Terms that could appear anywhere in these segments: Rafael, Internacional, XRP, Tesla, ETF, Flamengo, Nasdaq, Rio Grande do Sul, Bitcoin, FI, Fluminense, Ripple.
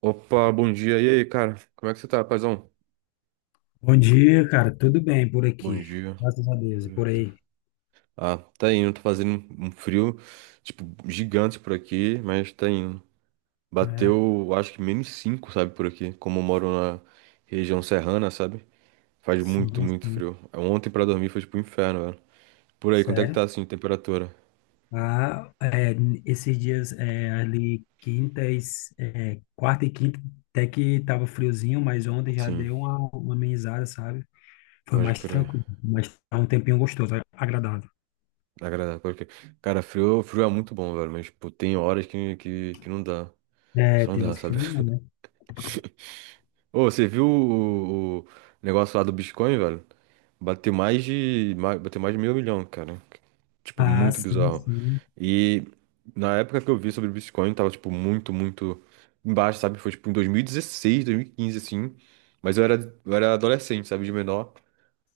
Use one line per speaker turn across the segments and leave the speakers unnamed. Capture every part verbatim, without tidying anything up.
Opa, bom dia. E aí, cara? Como é que você tá, paizão?
Bom dia, cara. Tudo bem por
Bom
aqui?
dia.
Graças a Deus. E
Pode
por
crer.
aí?
Ah, tá indo. Tá fazendo um frio, tipo, gigante por aqui, mas tá indo.
É,
Bateu, acho que menos cinco, sabe, por aqui. Como eu moro na região serrana, sabe? Faz muito,
sim,
muito
sim.
frio. Ontem pra dormir foi tipo um inferno, velho. Por aí, quanto é que tá,
Sério?
assim, temperatura?
Ah, é, esses dias é, ali, quintas, é, quarta e quinta, até que tava friozinho, mas ontem já
Sim,
deu uma, uma amenizada, sabe? Foi
pode
mais
crer.
tranquilo, mas tá um tempinho gostoso, agradável.
Agradável, pode crer. Cara, frio, frio é muito bom, velho, mas, tipo, tem horas que, que, que não dá.
É,
Só não
tem
dá,
horas que
sabe?
não dá, né?
Ô, você viu o, o negócio lá do Bitcoin, velho? Bateu mais de, mais, bateu mais de meio milhão, cara. Tipo,
Ah,
muito
sim,
bizarro.
sim,
E na época que eu vi sobre o Bitcoin, tava, tipo, muito, muito embaixo, sabe? Foi, tipo, em dois dois mil mil e dezesseis, dois mil e quinze, assim. Mas eu era, eu era adolescente, sabe? De menor.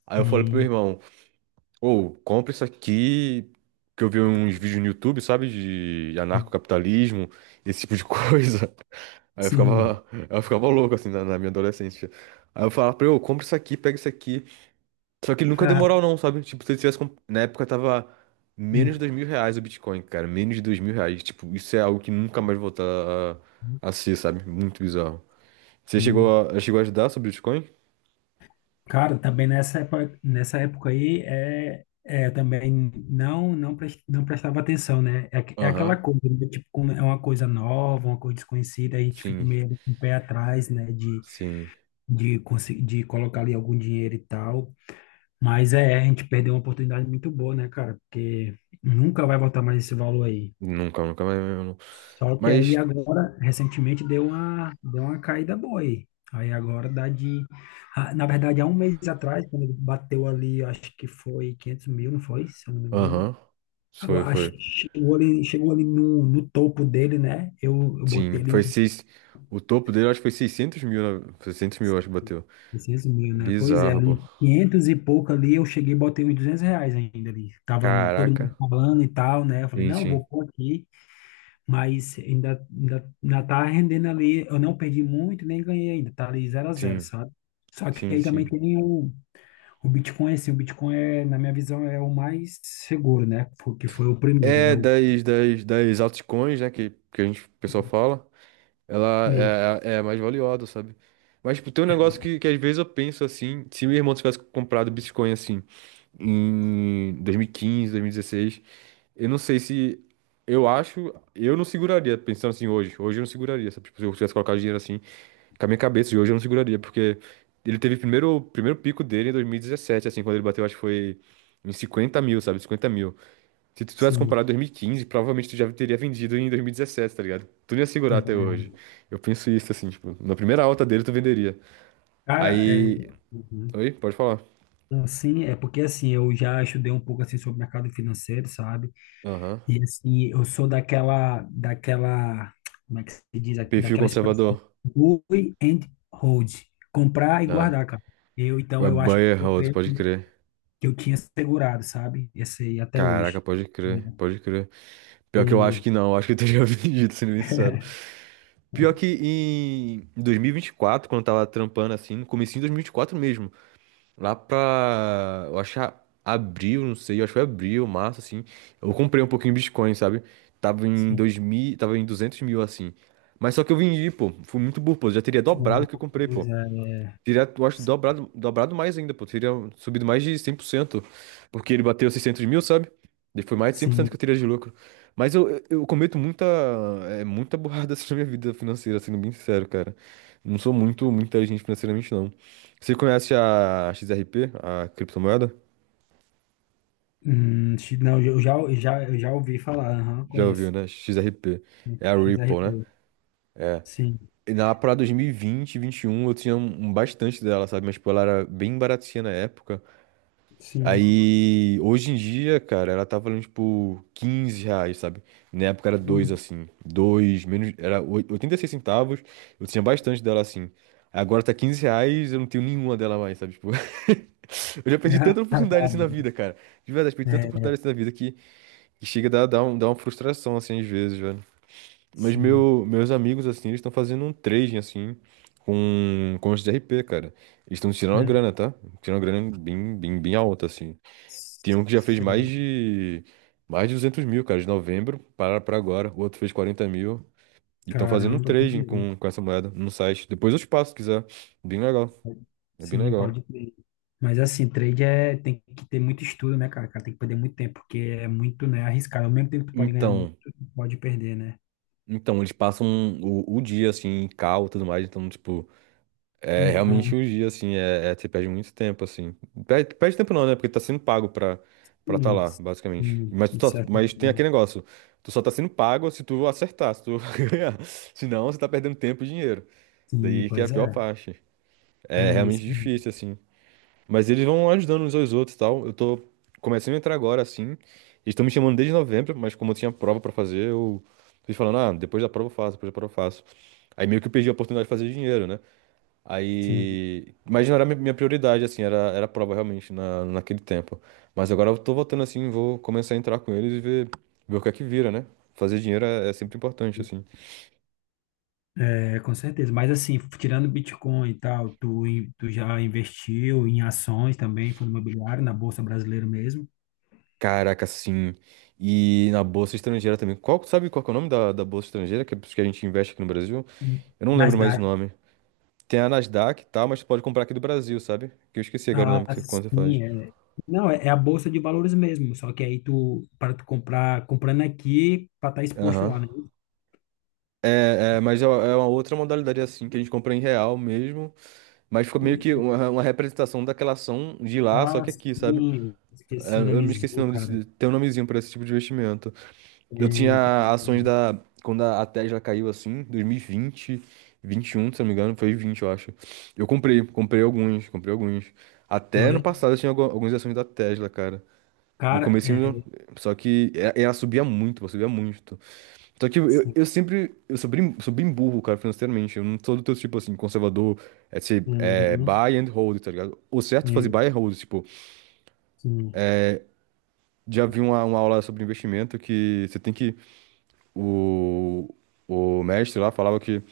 Aí eu falei pro meu
sim,
irmão, ou compra isso aqui, que eu vi uns vídeos no YouTube, sabe? De anarcocapitalismo, esse tipo de coisa. Aí eu
sim.
ficava, eu ficava louco, assim, na, na minha adolescência. Aí eu falava pra ele, ô, compra isso aqui, pega isso aqui. Só que ele nunca deu
Ah,
moral não, sabe? Tipo, se ele tivesse... comp- Na época tava menos de
sim,
dois mil reais o Bitcoin, cara. Menos de dois mil reais. Tipo, isso é algo que nunca mais voltar a, a ser, sabe? Muito bizarro. Você
sim.
chegou a, chegou a estudar sobre Bitcoin?
Cara, também nessa época, nessa época aí, é, é, eu também não não, pres- não prestava atenção, né? É, aqu- é aquela
Aham.
coisa, né? Tipo, como é uma coisa nova, uma coisa desconhecida, a gente fica
Sim,
meio com o pé atrás, né? De,
sim.
de, consi- de colocar ali algum dinheiro e tal. Mas é, a gente perdeu uma oportunidade muito boa, né, cara? Porque nunca vai voltar mais esse valor aí.
Nunca, nunca mais mesmo. Não.
Só que aí
Mas
agora, recentemente, deu uma, deu uma caída boa aí. Aí agora dá de. ah, Na verdade, há um mês atrás, quando ele bateu ali, acho que foi quinhentos mil, não foi? Se eu não me engano.
aham. Foi,
Agora, acho
foi.
que chegou ali, chegou ali no, no topo dele, né? Eu, eu botei
Sim,
ali
foi
uns
seis. O topo dele, eu acho que foi seiscentos mil, né? seiscentos mil, eu acho que bateu.
600 mil, né? Pois é,
Bizarro, pô.
ali quinhentos e pouco ali, eu cheguei e botei uns duzentos reais ainda ali. Tava todo mundo
Caraca.
falando e tal, né? Eu falei,
Sim,
não,
sim.
vou pôr aqui. Mas ainda, ainda, ainda tá rendendo ali. Eu não perdi muito, nem ganhei ainda. Tá ali zero a zero,
Sim,
sabe? Só que
sim,
aí também
sim.
tem o, o Bitcoin, assim, o Bitcoin é, na minha visão, é o mais seguro, né? Fo- Que foi o primeiro. É
É
o.
das, das, das altcoins, né? Que, que a gente, o pessoal fala. Ela
e-
é, é a mais valiosa, sabe? Mas, tipo, tem um
É, é,
negócio que, que às vezes eu penso assim. Se meu irmão tivesse comprado Bitcoin assim em dois mil e quinze, dois mil e dezesseis. Eu não sei se. Eu acho. Eu não seguraria, pensando assim hoje. Hoje eu não seguraria, sabe? Tipo, se eu tivesse colocado dinheiro assim, com a minha cabeça de hoje eu não seguraria, porque ele teve o primeiro, o primeiro pico dele em dois mil e dezessete, assim, quando ele bateu, acho que foi em cinquenta mil, sabe? cinquenta mil. Se tu tivesse comprado
sim.
em dois mil e quinze, provavelmente tu já teria vendido em dois mil e dezessete, tá ligado? Tu não ia segurar até hoje. Eu penso isso, assim, tipo, na primeira alta dele tu venderia.
Cara, é.
Aí.
Uhum.
Oi, pode falar.
Assim, é porque assim, eu já estudei um pouco assim sobre mercado financeiro, sabe?
Aham.
E assim, eu sou daquela, daquela, como é que se diz,
Perfil
daquela expressão,
conservador.
buy and hold, comprar e
Ah,
guardar, cara. Eu, então,
é
eu acho que
buyer
eu
hold,
creio
pode crer.
que eu tinha segurado, sabe? Esse aí até
Caraca,
hoje.
pode
Né?
crer, pode crer. Pior que eu acho
E,
que não, eu acho que eu teria vendido, sendo bem sincero. Pior que em dois mil e vinte e quatro, quando eu tava trampando assim, no comecinho de dois mil e vinte e quatro mesmo, lá pra, eu acho que a- abril, não sei, eu acho que foi abril, março, assim, eu comprei um pouquinho de Bitcoin, sabe? Tava em
sim,
dois mil, tava em duzentos mil, assim. Mas só que eu vendi, pô, fui muito burro, pô, já teria dobrado
ah,
o que eu comprei,
pois
pô.
é,
Teria, eu acho, dobrado, dobrado mais ainda, pô. Teria subido mais de cem por cento. Porque ele bateu seiscentos mil, sabe? E foi mais de cem por cento que
sim.
eu teria de lucro. Mas eu, eu eu cometo muita, é, muita burrada assim, na minha vida financeira, sendo bem sincero, cara. Não sou muito, muito inteligente financeiramente, não. Você conhece a X R P, a criptomoeda?
Hum, X- não, eu já, eu já, eu já ouvi falar, aham,
Já ouviu,
conheço.
né? X R P. É a Ripple, né?
X R P, sim,
E na para dois mil e vinte, dois mil e vinte e um, eu tinha um, um bastante dela, sabe? Mas, tipo, ela era bem baratinha na época.
sim.
Aí, hoje em dia, cara, ela tá valendo, tipo, quinze reais, sabe? Na época era dois
Hum.
assim. Dois menos. Era oi- oitenta e seis centavos. Eu tinha bastante dela assim. Agora tá quinze reais, eu não tenho nenhuma dela mais, sabe? Tipo. Eu já perdi
Ah,
tanta
tá
oportunidade assim na
bom.
vida, cara. De verdade, perdi tanta
É,
oportunidade assim na vida que, que chega a dar, dar, um- dar uma frustração, assim, às vezes, velho. Mas
sim,
meu, meus amigos, assim, eles estão fazendo um trading, assim, com, com os R P, cara. Eles estão tirando uma
né?
grana, tá? Tirando uma grana bem, bem, bem alta, assim. Tem um que já fez mais de mais de duzentos mil, cara, de novembro para para agora. O outro fez quarenta mil. E estão fazendo um
Caramba,
trading
entendi.
com, com essa moeda no site. Depois eu te passo, se quiser. Bem legal. É bem
Sim,
legal.
pode crer. Mas assim, trade é, tem que ter muito estudo, né, cara? Cara, tem que perder muito tempo, porque é muito, né, arriscado. Ao mesmo tempo que tu pode ganhar muito,
Então,
tu pode perder, né?
então eles passam o, o dia, assim, em cal e tudo mais. Então, tipo, é realmente
Então,
o dia, assim, é, é- você perde muito tempo, assim. Perde, perde tempo não, né? Porque tá sendo pago pra, pra tá
sim,
lá, basicamente.
sim,
Mas,
de
tu tá-
certa
mas tem
forma.
aquele negócio. Tu só tá sendo pago se tu acertar, se tu ganhar. Senão, você tá perdendo tempo e dinheiro.
Sim,
Daí que é a
pois
pior
é,
parte. É
tem
realmente
isso.
difícil, assim. Mas eles vão ajudando uns aos outros e tal. Eu tô começando a entrar agora, assim. Eles estão me chamando desde novembro, mas como eu tinha prova pra fazer, eu fui falando, ah, depois da prova eu faço, depois da prova eu faço. Aí meio que eu perdi a oportunidade de fazer dinheiro, né?
Sim,
Aí. Mas não era minha minha prioridade, assim, era, era a prova realmente na, naquele tempo. Mas agora eu tô voltando assim, vou começar a entrar com eles e ver, ver o que é que vira, né? Fazer dinheiro é, é sempre importante, assim.
é, com certeza. Mas assim, tirando Bitcoin e tal, tu, in- tu já investiu em ações também, fundo imobiliário, na Bolsa Brasileira mesmo?
Caraca, sim. E na bolsa estrangeira também. Qual, sabe qual que é o nome da, da bolsa estrangeira que, que a gente investe aqui no Brasil? Eu não lembro
Nas.
mais o nome. Tem a Nasdaq e tal, mas tu pode comprar aqui do Brasil, sabe? Que eu esqueci agora o nome
Ah,
que você, quando você faz.
sim, é. Não, é, é a bolsa de valores mesmo, só que aí tu, para tu comprar, comprando aqui, para estar exposto
Aham.
lá, né?
É, é, mas é é uma outra modalidade assim, que a gente compra em real mesmo, mas ficou meio que uma, uma representação daquela ação de lá, só
Ah,
que aqui, sabe?
sim,
É,
esqueci o
eu me esqueci o
nomezinho,
nome
cara.
desse, tem um nomezinho pra esse tipo de investimento.
É,
Eu tinha
então.
ações da. Quando a a Tesla caiu assim, dois mil e vinte, vinte e um, se eu não me engano, foi vinte, eu acho. Eu comprei, comprei alguns, comprei alguns. Até no
Foi.
passado eu tinha algu- algumas ações da Tesla, cara. No
Cara,
comecinho,
é,
só que e- ela subia muito, ela subia muito. Só que eu,
sim,
eu sempre, eu sou bem, sou bem burro, cara, financeiramente. Eu não sou do teu tipo, assim, conservador, é, ser, é
uhum,
buy and hold, tá ligado? O certo é fazer
é,
buy and hold, tipo,
sim,
já vi uma, uma aula sobre investimento que você tem que. O, o mestre lá falava que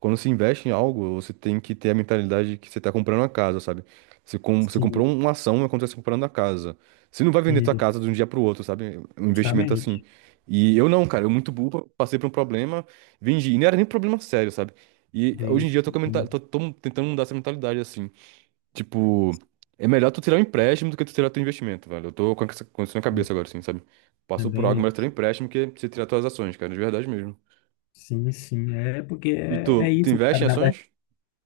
quando se investe em algo, você tem que ter a mentalidade de que você está comprando uma casa, sabe? Você, com, você comprou
sim,
um, uma ação, é quando você está comprando a casa. Você não vai vender tua
isso,
casa de um dia para o outro, sabe? É um investimento assim.
justamente.
E eu não, cara, eu muito burro, passei por um problema, vendi. E não era nem problema sério, sabe? E hoje em
Isso,
dia eu tô, com a menta-
sim,
tô, tô tentando mudar essa mentalidade, assim. Tipo, é melhor tu tirar um empréstimo do que tu tirar teu investimento, velho. Eu tô com essa com isso na
sim,
cabeça agora, assim, sabe? Passou por algo,
também,
melhor tirar um empréstimo que você tirar tuas ações, cara, de verdade mesmo.
sim, sim, é porque
E
é, é
tu, tu
isso,
investe
cara,
em
na.
ações?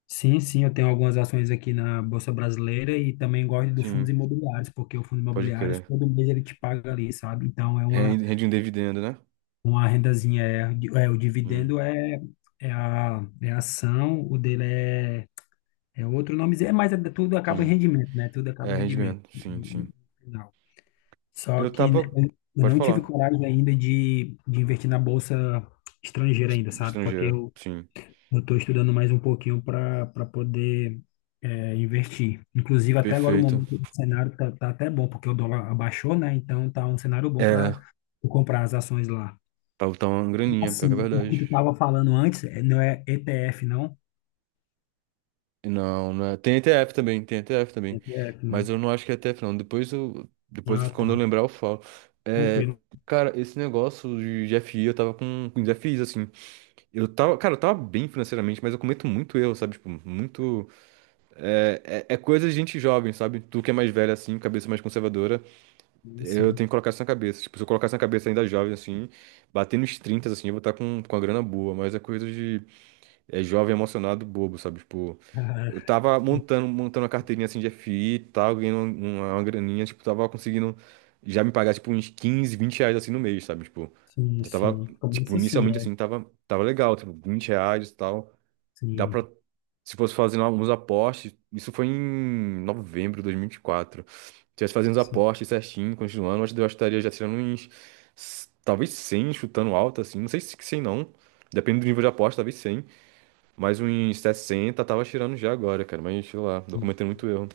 Sim, sim, eu tenho algumas ações aqui na Bolsa Brasileira e também gosto do fundos
Sim,
imobiliários, porque o fundo
pode
imobiliário,
crer.
todo mês ele te paga ali, sabe? Então é uma,
Rende, rende um dividendo, né?
uma rendazinha, é, di- é, o
Sim,
dividendo é, é, a, é a ação, o dele é, é outro nome, é, mas é, tudo acaba em
sim.
rendimento, né? Tudo acaba
É,
em rendimento
rendimento, sim,
no
sim.
final. Só
Eu
que
tava.
eu eu
Pode
não tive
falar.
coragem ainda de, de investir na Bolsa estrangeira
Est-
ainda, sabe? Porque
Estrangeira,
eu
sim.
eu estou estudando mais um pouquinho para para poder é, investir. Inclusive, até agora o
Perfeito.
momento do cenário tá, tá até bom, porque o dólar abaixou, né? Então tá um cenário bom
É,
para comprar as ações lá.
tá, tá uma graninha, pior que é
Assim, o que
verdade.
tu estava falando antes é- não é E T F, não?
Não, não é. Tem E T F também, tem E T F também.
E T F,
Mas
né?
eu não acho que é E T F, não. Depois eu. Depois,
Ah,
quando eu
tá.
lembrar, eu falo. É,
Tranquilo.
cara, esse negócio de de F I, eu tava com, com desafios, assim. Eu tava, cara, eu tava bem financeiramente, mas eu cometo muito erro, sabe? Tipo, muito. É, é, é coisa de gente jovem, sabe? Tu que é mais velha, assim, cabeça mais conservadora, eu
Sim.
tenho que colocar isso na cabeça. Tipo, se eu colocar isso na cabeça ainda jovem, assim, bater nos trinta, assim, eu vou estar com, com a grana boa, mas é coisa de. É jovem emocionado, bobo, sabe? Tipo. Eu
Ah,
tava montando, montando uma carteirinha assim de F I e tal, ganhando um, uma, uma graninha, tipo, tava conseguindo já me pagar, tipo, uns quinze vinte reais assim no mês, sabe? Tipo,
sim,
já tava,
sim.
tipo,
Começa assim,
inicialmente
é.
assim, tava, tava legal, tipo, vinte reais e tal. Dá pra,
Sim,
se fosse fazendo alguns aportes, isso foi em novembro de dois mil e vinte e quatro. Se tivesse fazendo os
sim.
aportes certinho, continuando, acho que eu estaria já tirando uns, s- talvez cem, chutando alto, assim, não sei se cem não, depende do nível de aposta, talvez cem. Mas um sessenta tava tirando já agora, cara. Mas sei lá, tô cometendo muito erro.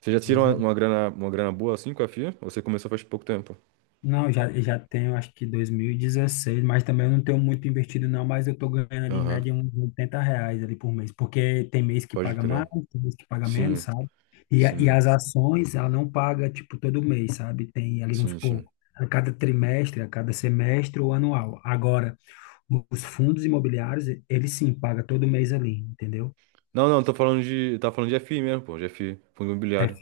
Você já tirou
Pois
uma,
é.
uma grana, uma grana boa assim com a fia? Ou você começou faz pouco tempo?
Não, já, já tenho, acho que dois mil e dezesseis, mas também eu não tenho muito investido não, mas eu tô ganhando ali em
Aham,
média uns oitenta reais ali por mês, porque tem mês que
pode
paga mais,
crer.
tem mês que paga menos,
Sim,
sabe? E, a- e
sim,
as ações, ela não paga, tipo, todo mês, sabe? Tem ali, vamos
sim,
supor,
sim.
a cada trimestre, a cada semestre ou anual. Agora, os fundos imobiliários, eles sim, paga todo mês ali, entendeu?
Não, não, tô falando de. Tá falando de F I mesmo, pô. De F I, fundo
É,
imobiliário.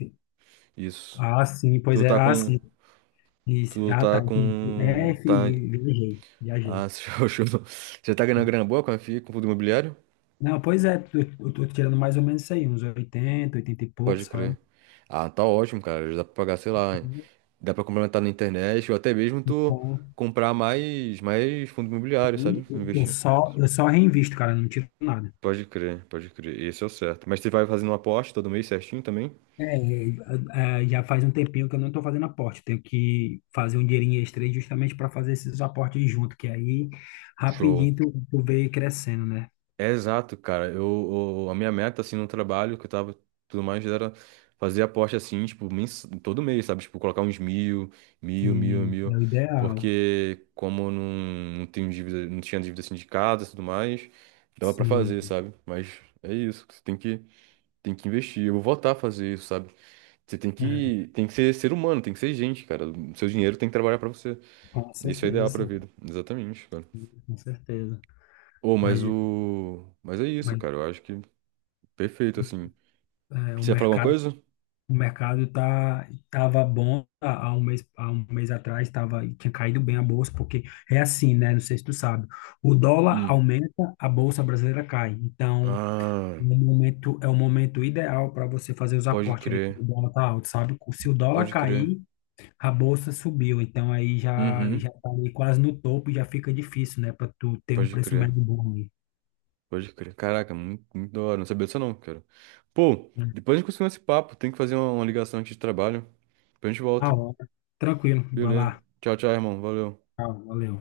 Isso.
ah, sim, pois
Tu
é,
tá
ah,
com.
sim, isso,
Tu
ah,
tá
tá, entendi. É,
com. Tá.
fi- viajei, viajei.
Ah, você já achou- você tá ganhando grana boa com a F I, com fundo imobiliário?
Não, pois é, eu eu tô tirando mais ou menos isso aí, uns oitenta oitenta e pouco,
Pode crer.
sabe?
Ah, tá ótimo, cara. Já dá pra pagar, sei lá. Dá pra complementar na internet ou até mesmo tu
Bom,
comprar mais, mais fundo imobiliário,
e
sabe?
eu eu
Investir.
só, eu só reinvisto, cara, não tiro nada.
Pode crer, pode crer. Esse é o certo. Mas você vai fazendo uma aposta todo mês certinho também?
É, é, é, já faz um tempinho que eu não estou fazendo aporte. Eu tenho que fazer um dinheirinho extra aí justamente para fazer esses aportes junto, que aí
Show.
rapidinho tu, tu vê crescendo, né?
É exato, cara. Eu, eu- a minha meta, assim, no trabalho que eu tava tudo mais era fazer aposta, assim, tipo, mens... todo mês, sabe? Tipo, colocar uns mil, mil, mil,
Sim, é
mil.
o ideal.
Porque como eu não, não tenho dívida, não tinha dívida sindicada e tudo mais, dava pra
Sim,
fazer, sabe? Mas é isso. Você tem que. Tem que investir. Eu vou voltar a fazer isso, sabe? Você tem
é,
que, tem que ser ser humano, tem que ser gente, cara. O seu dinheiro tem que trabalhar pra você.
com
Isso é ideal pra
certeza,
vida. Exatamente, cara.
com certeza.
Ô,
Mas,
mas o. Mas é isso,
mas
cara. Eu acho que perfeito, assim.
é, o
Você ia falar alguma
mercado
coisa?
O mercado tá tava bom há há um mês, há um mês atrás, tava, tinha caído bem a bolsa, porque é assim, né? Não sei se tu sabe. O dólar
Hum.
aumenta, a bolsa brasileira cai. Então,
Ah,
no momento, é o momento ideal para você fazer os
pode
aportes ali,
crer.
quando o dólar tá alto, sabe? Se o dólar
Pode crer.
cair, a bolsa subiu. Então, aí já,
Uhum.
já tá ali quase no topo, já fica difícil, né? Para tu ter um
Pode
preço
crer.
médio bom ali.
Pode crer. Caraca, muito, muito da hora. Não sabia disso, não, cara. Pô,
Né?
depois a gente continua esse papo. Tem que fazer uma, uma ligação aqui de trabalho. Depois a gente
Na
volta.
hora. Tranquilo, vai
Beleza.
lá.
Tchau, tchau, irmão. Valeu.
Tchau, valeu.